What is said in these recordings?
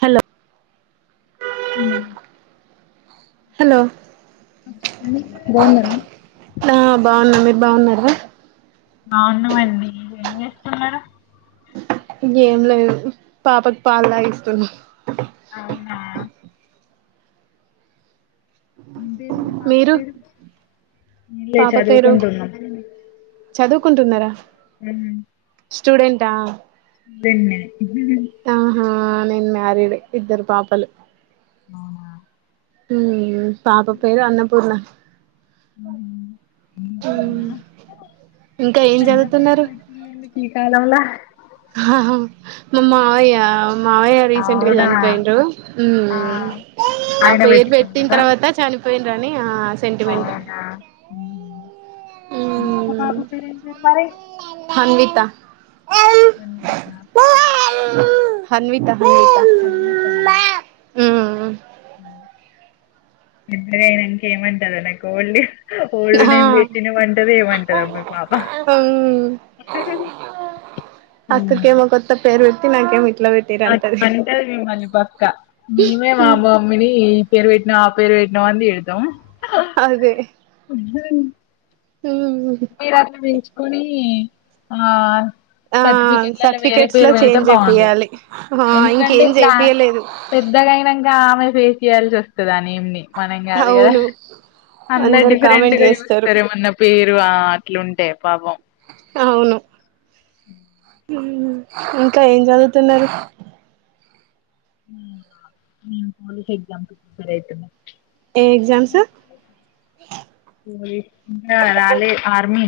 Hello హ్మ్ hello ఆ చెప్పండి బావున్నారా ఆ బాగున్నా మీరు బాగున్నారు బావున్నామండి ఏం చేస్తున్నారు ఇ ఏం లేదు పాపకు పాలు తాగిస్తున్నా అవునా న పేరు పాప మీరు పేరు న చ పాప చదువ కొంట వన్నా కుంటున్నారా మ్ స్టూడెంట్ హా అన్నే ఆహా నేన్ మ్యారిడ్ ఇద్దరు పాపలు అవునా మ్ మ్ పాప పేరు అన్నపూర్ణ నా ఇంకా ఏం పెద్ద పేరు చదువుతున్నారు పెట్టిండ్రు ఈ కాలంలా ఆహ మమ అ అయ్య మావయ్య రీసెంట్గా అవునా చనిపోయిండు ఆ ఆ ఆయన పేరు పెట్టిన పెట్టుకున్నారా తర్వాత చనిపోయిన్ర అని ఆ సెంటిమెంట్ ఇంకా బ పేరు మర అన్విత కందీత హన్విత హన్విత కందితనా మ్మ్ ఇద్దగా నంక ఏమ అంటద అ నాకుళ్ళి ఒళ్ళు న ఆ ఏం బేట్నే వంటది ఏమంటద అమ్ మీ పాప అక్క కే మా కొత్తప్పే అ నాకేం అ అంటారు మిమ్మల్ని పక్క మేమే మా మమ్మీని పేరు పెట్టిన పేరు వటిన వందంది ఎతం అదే అజ మ్మ్ మీ రాత్రంచి కుడి ఆ ఆ సర్టిఫికెట్లలో వేరే సర్టిఫికెట్స్ లో పేరు చేం పెడితే బాగుండు చెపియాలి ఎందుకంటే ఇంకేం క్లా చెపియలేదు పెద్దగా అయినాక ఆమె ఫేస్ చేయాల్సి వస్తుంది అని ఏంని మనంగా కధుగదా అవును అందా అందరు డిఫరెంట్ కామెంట్ గా చేస్తారు చూస్తారేమన్నా పేరు ఆ అట్లుంటే పాపమ్ అవును ఉమ్ ఇంకా ఏం చదువుతున్నరు? ఉమ్ ఉమ్ పోలీస్ ఎగ్జామ్స్ కి ప్రిపేర్ అయితున్న ఏ ఎగ్జామ్స్ పోలీస్ ఇంకా రాలే ఆర్మీ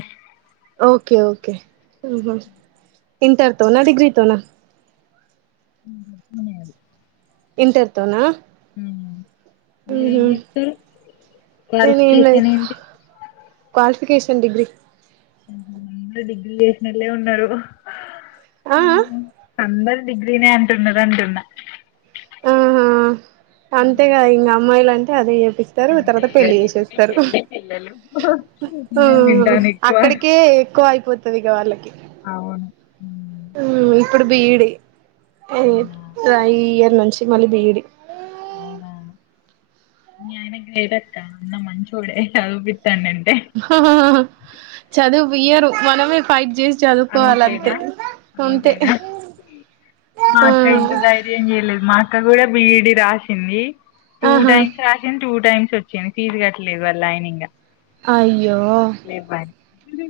ఓకే ఓకే ఆహా ఇంటర్తోనా? డిగ్రీతోనా? ఉహు మొన్నే అది ఇంటర్తోనా మీరేం చెస్తరు నేనేం లేదు క్వాలిఫికేషన్ ఏంటి? క్వాలిఫికేషన్ డిగ్రీ ఉహు అందరు డిగ్రీ చేసినోలే ఉన్నరు ఆ అవును ఆ అందరు డిగ్రీనే అంటున్నది అంటున్నా ఆ అంతేగా ఇంకా అమ్మాయిలు ఆన్ ద అది స్తారు అంతే తర్వాత ఇగ పెళ్లి డిగ్రీ చేసేస్తరు పెళ్లి పిల్లలు హ్ ఊ ఇదే వింటాను ఎక్కువ అక్కడికే ఎక్కువ అయిపోతు సరిగా వాళ్ళకి అవును ఉమ్ ఇప్పుడు బి. ఈ. డి ఓ అవునా ట్రై యా [unintelligible] నుంచి మళ్ళీ బి. ఈ. డి అవునా మీ ఆయన గ్రేట్ అక్క అన్న మంచోడే చదువుపిత్ హ హా హా చదువు ఇయ్యరు మనమే పైట్ జేస్ అంతేనా అంతేనా ఆ మాక్క ఇంక ధైర్యం చేయలేదు మా అక్క కూడా బీ. ఈ. డి రాసింది టూ ఆహా టైమ్స్ రాసింది టూ టైమ్స్ వచ్చేను ఫీజ్ కట్టలేదు వాళ్ళ ఆయన ఇంగ అయ్యో ఇ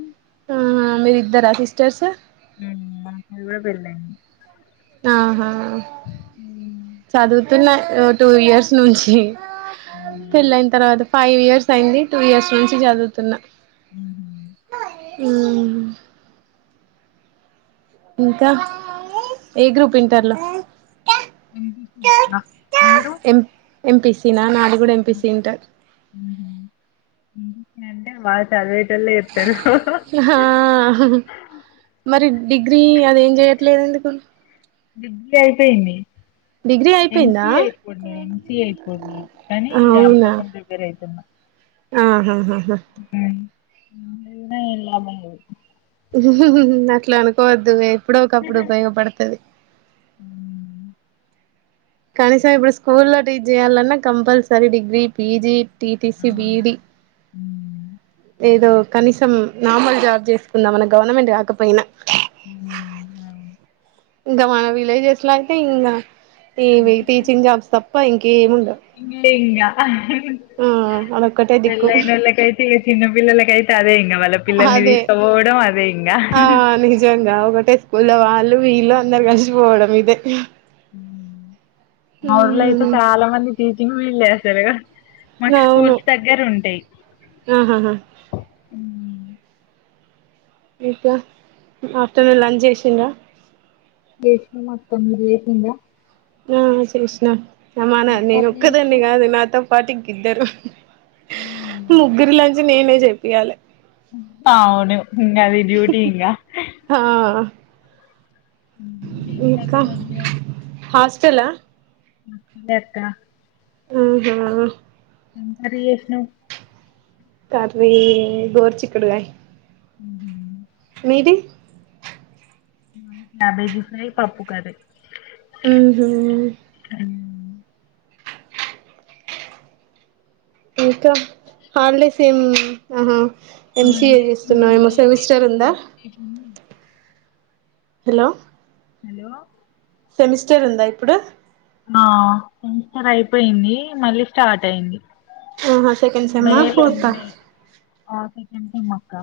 ఆ మీరిఇద్దర సిస్టర్స్ ఉమ్ మా అక్క కు కూడా పెళ్లయింది ఆహా చదు చదుతున్నా టూ ఇయర్స్ నుంచి అవునా పెళ్ళన తర్వాత ఫైవ్ ఇయర్స్ అయింది టూ ఇయర్స్ నుంచి చదువుతున్నా ఆ ఇంకా ఏ గ్రూప్ ఇంటర్లో ఎమ్. పి. సి అక్క మీరు ఎంపీసి తినా నాది కూడా ఎంపిసి ఇంటర్ వాల్ చదివేద్ హా అహ్ మరి డిగ్రీ అదేం చెయట్లేదండి ఎందుకు డిగ్లీ అయిపోయింది డిగ్రీ అయిపోయిందా ఎంసిఏ అయిపోంది ఎంసిఏ అయిపోండి కానీ అప్ కోసం ప్రిపేర్ అయితున్నా ఆహా ఆహా ఇంగా ఏం లాభమో అట్ల అనుకోద్ ద్ మే ఎప్పుడో ఒక అప్పుడు ఉపయోగపడతది కనీసం ఇప్పుడు స్కూల్ల్లో టీచ్ చేయాలన్నా కంపల్సరీ డిగ్రీ పీజీ టిటిసి అవును. బిఈడి హ్మ్. ఏదో కనీసం నార్మల్ జాబ్ చేసుకుందాం మన గవర్నమెంట్ కాకపోయినా ఊ అవు ఇంక మన విలేజెస్ లో అయితే ఇంకా ఇవి టీచింగ్ జాబ్స్ తప్ప ఇంకేముండవు ఇ ఇంకా ఆ అదొక్కటే దిక్కు పెళ్ళైనోళ్ళకైతే ఇక చిన్న పిల్లలకైతే అదే ఇంగ వాళ్ళ పిల్లల్ని అదే తీసుకపోవడం అదే ఇంగ టే స్కూల్ వాళ్ వీళ్ళు అందరు కలిసిపోవడం ఇదే హ్మ్. మా ఊర్లో అయితే చాలా మంది తీచ్ ఇమి వీళ్ళే ఎసరు మాకు అవును స్కూల్స్ దగ్గర ఉంటయ్ ఆహాహా ఇంకా ఆఫ్టర్నూన్ లంచ్ చేసిండ్రా ఎయిట్ కే మాకు తొమ్మిది అయిపోయిందా ఆ చేసినా అమ్మానా నేను కర్రీ ఒక్కదాన్నే చేసినవు? కాదు నాతో పాటికిద్దరు హ్మ్. ముగ్గురి లంచ్ నేనే జేపియాలే అవును నాది డ్యూటీ ఇంగ ఆ హ్మ్. ఏం ఇంకా కర్రీ వండినవు? హాస్ చ్చలా అదే అక్క ఆహా ఏం కర్రీ చేసినవ్ కర్రీ గోర్ చిక్కడుగాయ్ ఉహు మీది క్యాబేజీ ఫ్రై పప్పుూ కర్రీ ఉహు ఉమ్. ఇంకా హాల్డ్ సేమ్ ఆహా అ ఎంసీఏ చేస్తున్నావు ఏమో సెమిస్టర్ ఉందా [unintelligible] హలో హలో సెమిస్టర్ ఉందా ఇప్పుడు ఆ సెమిస్టర్ అయిపోయింది మళ్ళీ స్టార్ట్ అయింది ఆహా సెకండ్ సేమ్ ఆ ఫోర్త్ ఆ ఎంటి మొక్క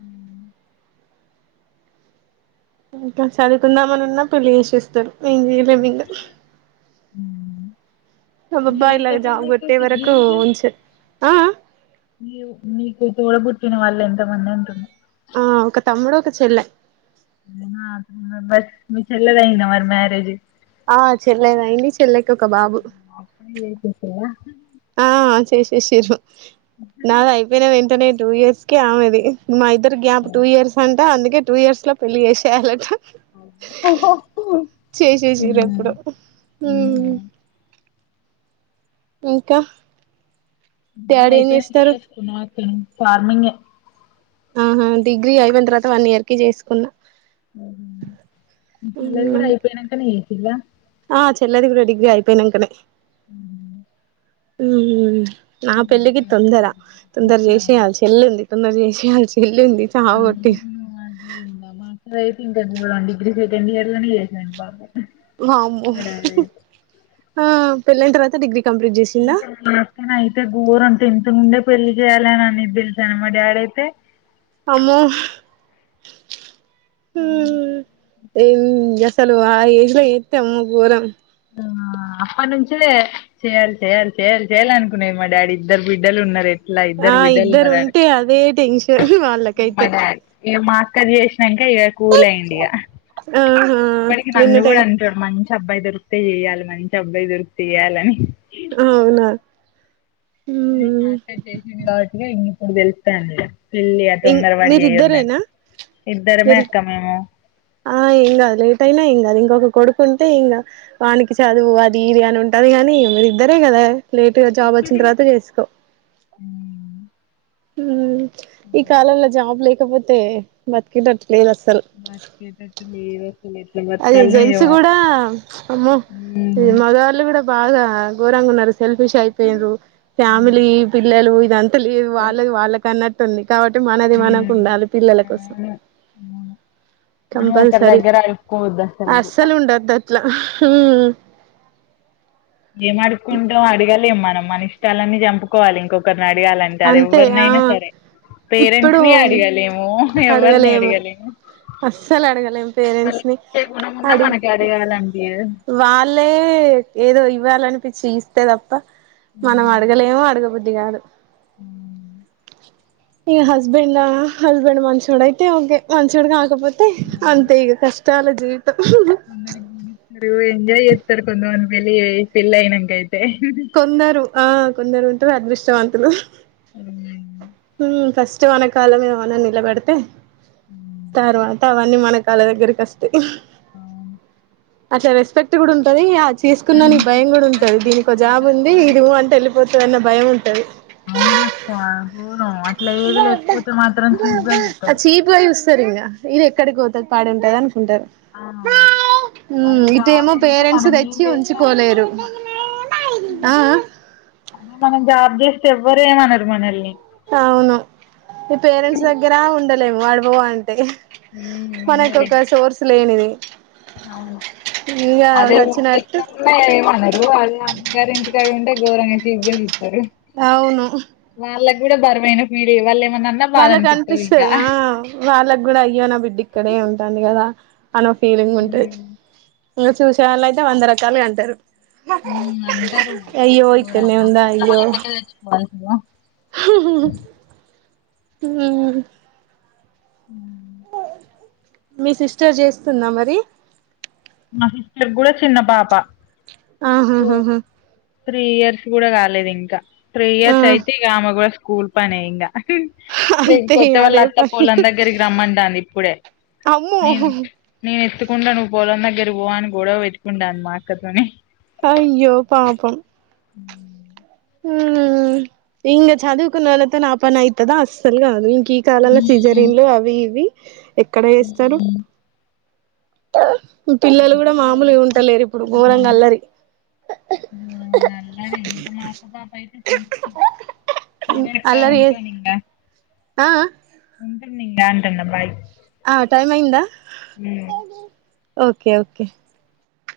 ఉ ఇంకా చదువుకుందామని ఉన్నా పెళ్లి చేసిేస్తారు మేం చేయలేం ఇంక అబాబ్బా మీరెంత ఇలాజావ మంది అక్క ఒకోటే వరకు ఉంచె ఆ న నీకు తూడ పుట్టిన వాళ్ళు ఎంతమంది ఉంటున్నారు ఆ ఒక తమ్ముడు ఒక చెల్ల బస్ మీ చెల్ల ది అయిందా మరి మ్యారేజ్ ఆ చెల్లెదయింది చెల్లెకి ఒక బాబు అప్పుడ లే చేసవా ఆ చేే సేశిరు నాది అయిపోయిన వెంటనే టూ ఇయర్స్ కి ఆమెది మా ఇద్దర గాప్ టూ ఇయర్స్ అ అందుకే టూ ఇయర్స్ లో పెళ్లి చేసేయాలట చేసెసిరు ఎప్పుడో హ్మ్. హుహు. ఇంకా డాడీ ఏం చేస్తారు అయిపోయినాకేచేసుకున్నా ఫార్మింగ్ ఆహ డిగ్రీ అయిపోయిన తర్వాత వన్ ఇయర్ కి చేసుకున్నా ఓహోమీ చెల్లది కూడా అయిపోయానాకనీ ఇలా ఆ చెల్లది కూడా డిగ్రీ అయిపోయినాకనే అ ఉ నా పెళ్లిికి ఇంక తొందర తొందర చేసే అవును. యాలి చెల్లి ఉంది తొందర చేసే చాలు ఉంది చావాకొట్టిండ్రూ అవును అదే ఇంగ మా అక్కదైతే ఇంక డిగ్రీ సెకండ్ ఇయర్ లోని చేసాం బ పాప ఆమో ఆ పెళ్లయిన తర్వాత డిగ్రీ కంప్లీట్ చేసిందా నాస్తేన అయితే గోరం అంటే ఎంత నుండే పెళ్లి చేయాలిని అనిది తెలుసా మా డాడీ అయితే ఆమ్మో హమ్ ఏ చలు ఆ ఏజ్ లో ఎస్తా అమ్మ గోరం అప్పటినుంచలే చేయాలి చెయ్యాలి చేయాలి చెయాలి అనుకున్నాది మా డాడీ ఇద్దరు బిడ్డలు ఉన్నారుయి ఆ ఇద్దరు ఉంటే అదే టెన్షన్ వాళ్ళకైతే కది చేే ఇంకా ఇక కూల్ అయ్యడి ఇక ఆహా ఇప్పటికీ నిన్న నన్ను కూడా టెన్ అంటారు మంచి అబ్బాయి దగ్గర చేయాలి మంచి అబ్బాయి దొరుకుకియాలని అవునా న మాక చేస కాటిగా ఇ తెలుస్తా అంద ఇం మీరిద్దరేనా ఇద్దరమే మీరు అక్క మేము ఆ ఏం కాదు లేట్ అయినా ఏం కాదు ఇంకొక కొడుకుంటే ఇంకా వానికి చదువు అది ఇది అని ఉంటది కానీ మీరు ఇద్దరే కదా లేటుగా జాబ్ వచ్చిన తర్వాత చేసుకో ఉమ్ ఈ కాలంలో జాబ్లే లేకపోతే బతికేటట్టు బతికేటట్టు లేదు అసలు ఎట్లా అది బతకాల్నో జెంట్స్ ఏమో కూడా అమ్మో మ్మ్ మగవాళ్ళు కూడా బాగా గోరంగ ఉన్నారు. సెల్ఫిష్ అయిపోయిన్ర ఫ్యామిలీ పిల్లలు ఇదంతా లేదు వాళ్ళది వాళ్ళకన్న తడి [unintelligible] కాబట్టి మనది మనకు ఉండాలి పిల్లల కోసం అవును మనం ఒకరి కంపల్సరీ దగ్గర అడుక్కోవద్దు అసలుకు అస్సలు ఉండద్దు అట్లా ఉమ్ ఏం అడుకుంటాం అడగాలే మనం మన ఇష్టాలన్నీ చంపుకోవాలి ఇంకొక అడగాలంటే అది అంతే ఆ ఎవరినైనా సరే ఇప్పుడు పేరెంట్స్ ని అడిగలేము ఎవరిని అడగలేము. అస్సలు అడగలేం పేరెంట్స్ వాళ్ళకి ని ఇచ్చే గుణం ఉన్నా అడుగు మనకి అడగాలనిపియదు వాళ్ళే ఏదో ఇవ్వాలని పిచ్చి ఇస్తే త ప్ప మనం అడగలేము అడగబు ద్దిగాదు మ్మ్ ఇ హస్బెండా హస్బెండ్ మంచోడు అయితే ఒకే మంచోడు తే అంతే ఇగ కష్ చాలా జీ కొందరీ [unintelligible] ఎంజాయ్ చేత్తరు కొందరు పెళ్లి అయి పెళ్లైనంక ఐ తే కొందరు ఆ కొందరు ఉంటరు అదృష్టవంతులు మ్మ్ మ్మ్ ఫస్ట్ మన కాల మీద మనం నిలబడితే తర్వాత అవ అన్ని మన కాళ్ళ దగ్గరికి వస్తయ్ అట్లా రెస్పెక్ట్ కూడుం ఉంటది ఆ అట్లా చేసుకునోనికి భయం కూడా అనిపిస్తుంది ఉంటంది అక్క దీనికి కానీ జాబ్ ఉంది చదవాలి ఇది ఉ అంటె వెల్ పోతేవన్న భయం ఉంటది అవునక్కా చీప్ గా అ చూస్తారు చీప్ గా సూస్తారీంగ ఇది ఎక్కడికి వోతది తాడే ఉంటది అన్ ఆ అది ఇటేమో బాగుంటే పేరెంట్స్ మనం ఏం తెచ్చి చేసినా ఎవ్వరు ఉంచుకోలేరు ఏం అనరు. ఆ ఎవ్వరేమనరు మనల్ని అవును ఈ పేరెంట్స్ దగ్గర ఉండద్ లే వాడు బోవన్ మ్మ్ ఉన్నలే లేనిది అవును ఇగ అదే అదే సచ్చినట్టు [unintelligible] ఏమనరు అదే అమ్మ గారి ఇంటికాడ ఉంటే. ఘోరంగా చీప్ గా అవును వాళ్ళక్ కూడా బరువైన పీడే వాళ్ళేం వాళ్ళకు అనిపిస్సది ఆ వాళ్లక్ గూడా అయ్యో నా బిడ్ డి ఇక్కడే ఉంటాంది కదా అనో ఫీలింగ్ ఉంటది ఇంగా చూసే వాళ్ళు అయితే వంద రకాలుగా అంటరు ఉ అంటారు ఇక్కడనే దూరంగా ఉందా [unintelligible] అయ్యో ఇట్లే చచ్చిపోవాల్సిందా హ్మ ఉ మీ సిస్టర్ చేస్తుందా మరి మా సిస్టర్ కూడా చిన్న పాప టూ ఆహాహాహా త్రీ ఇయర్స్ గూడా కాలేదు ఇంకా త్రీ ఆ ఇయర్స్ యితే ఈగ ఆమే గు స్కూల్ పనేంగా అంతే లేకపోతే వాళ్ళు అదే అత్త పని పోలం దగ్గరికి రమ్మంటందిఇప్పుడే. అమ్మో ఉ నేను ఎత్తుకుంట నువ్వు పోలం దగ్ దగ్గర పో అని గొడవ పెట్టుకుంటంది మా అక్కతోని అయ్యో పాపం హ హ్మ ఇంగ చదువుకునళ్లతో ఆ పనైతదా అస్సలు గాదు ఇక్ ఈ కాలంలో సిజరన్లు అవి ఇవి ఎక్కడ చేస్తారు ఆ డిదీ జరుకోన్ ఆ ఘోరంగా అల్లరి నేనన్న తింటా మా అక్క పాపైతే తిన్. సరే అక్క అల్లరి ఉంటా ఇంగా ఆ ఉంటా [unintelligible] అంటన్న బయ్ ఆ టైమైంద ఓకే ఓకే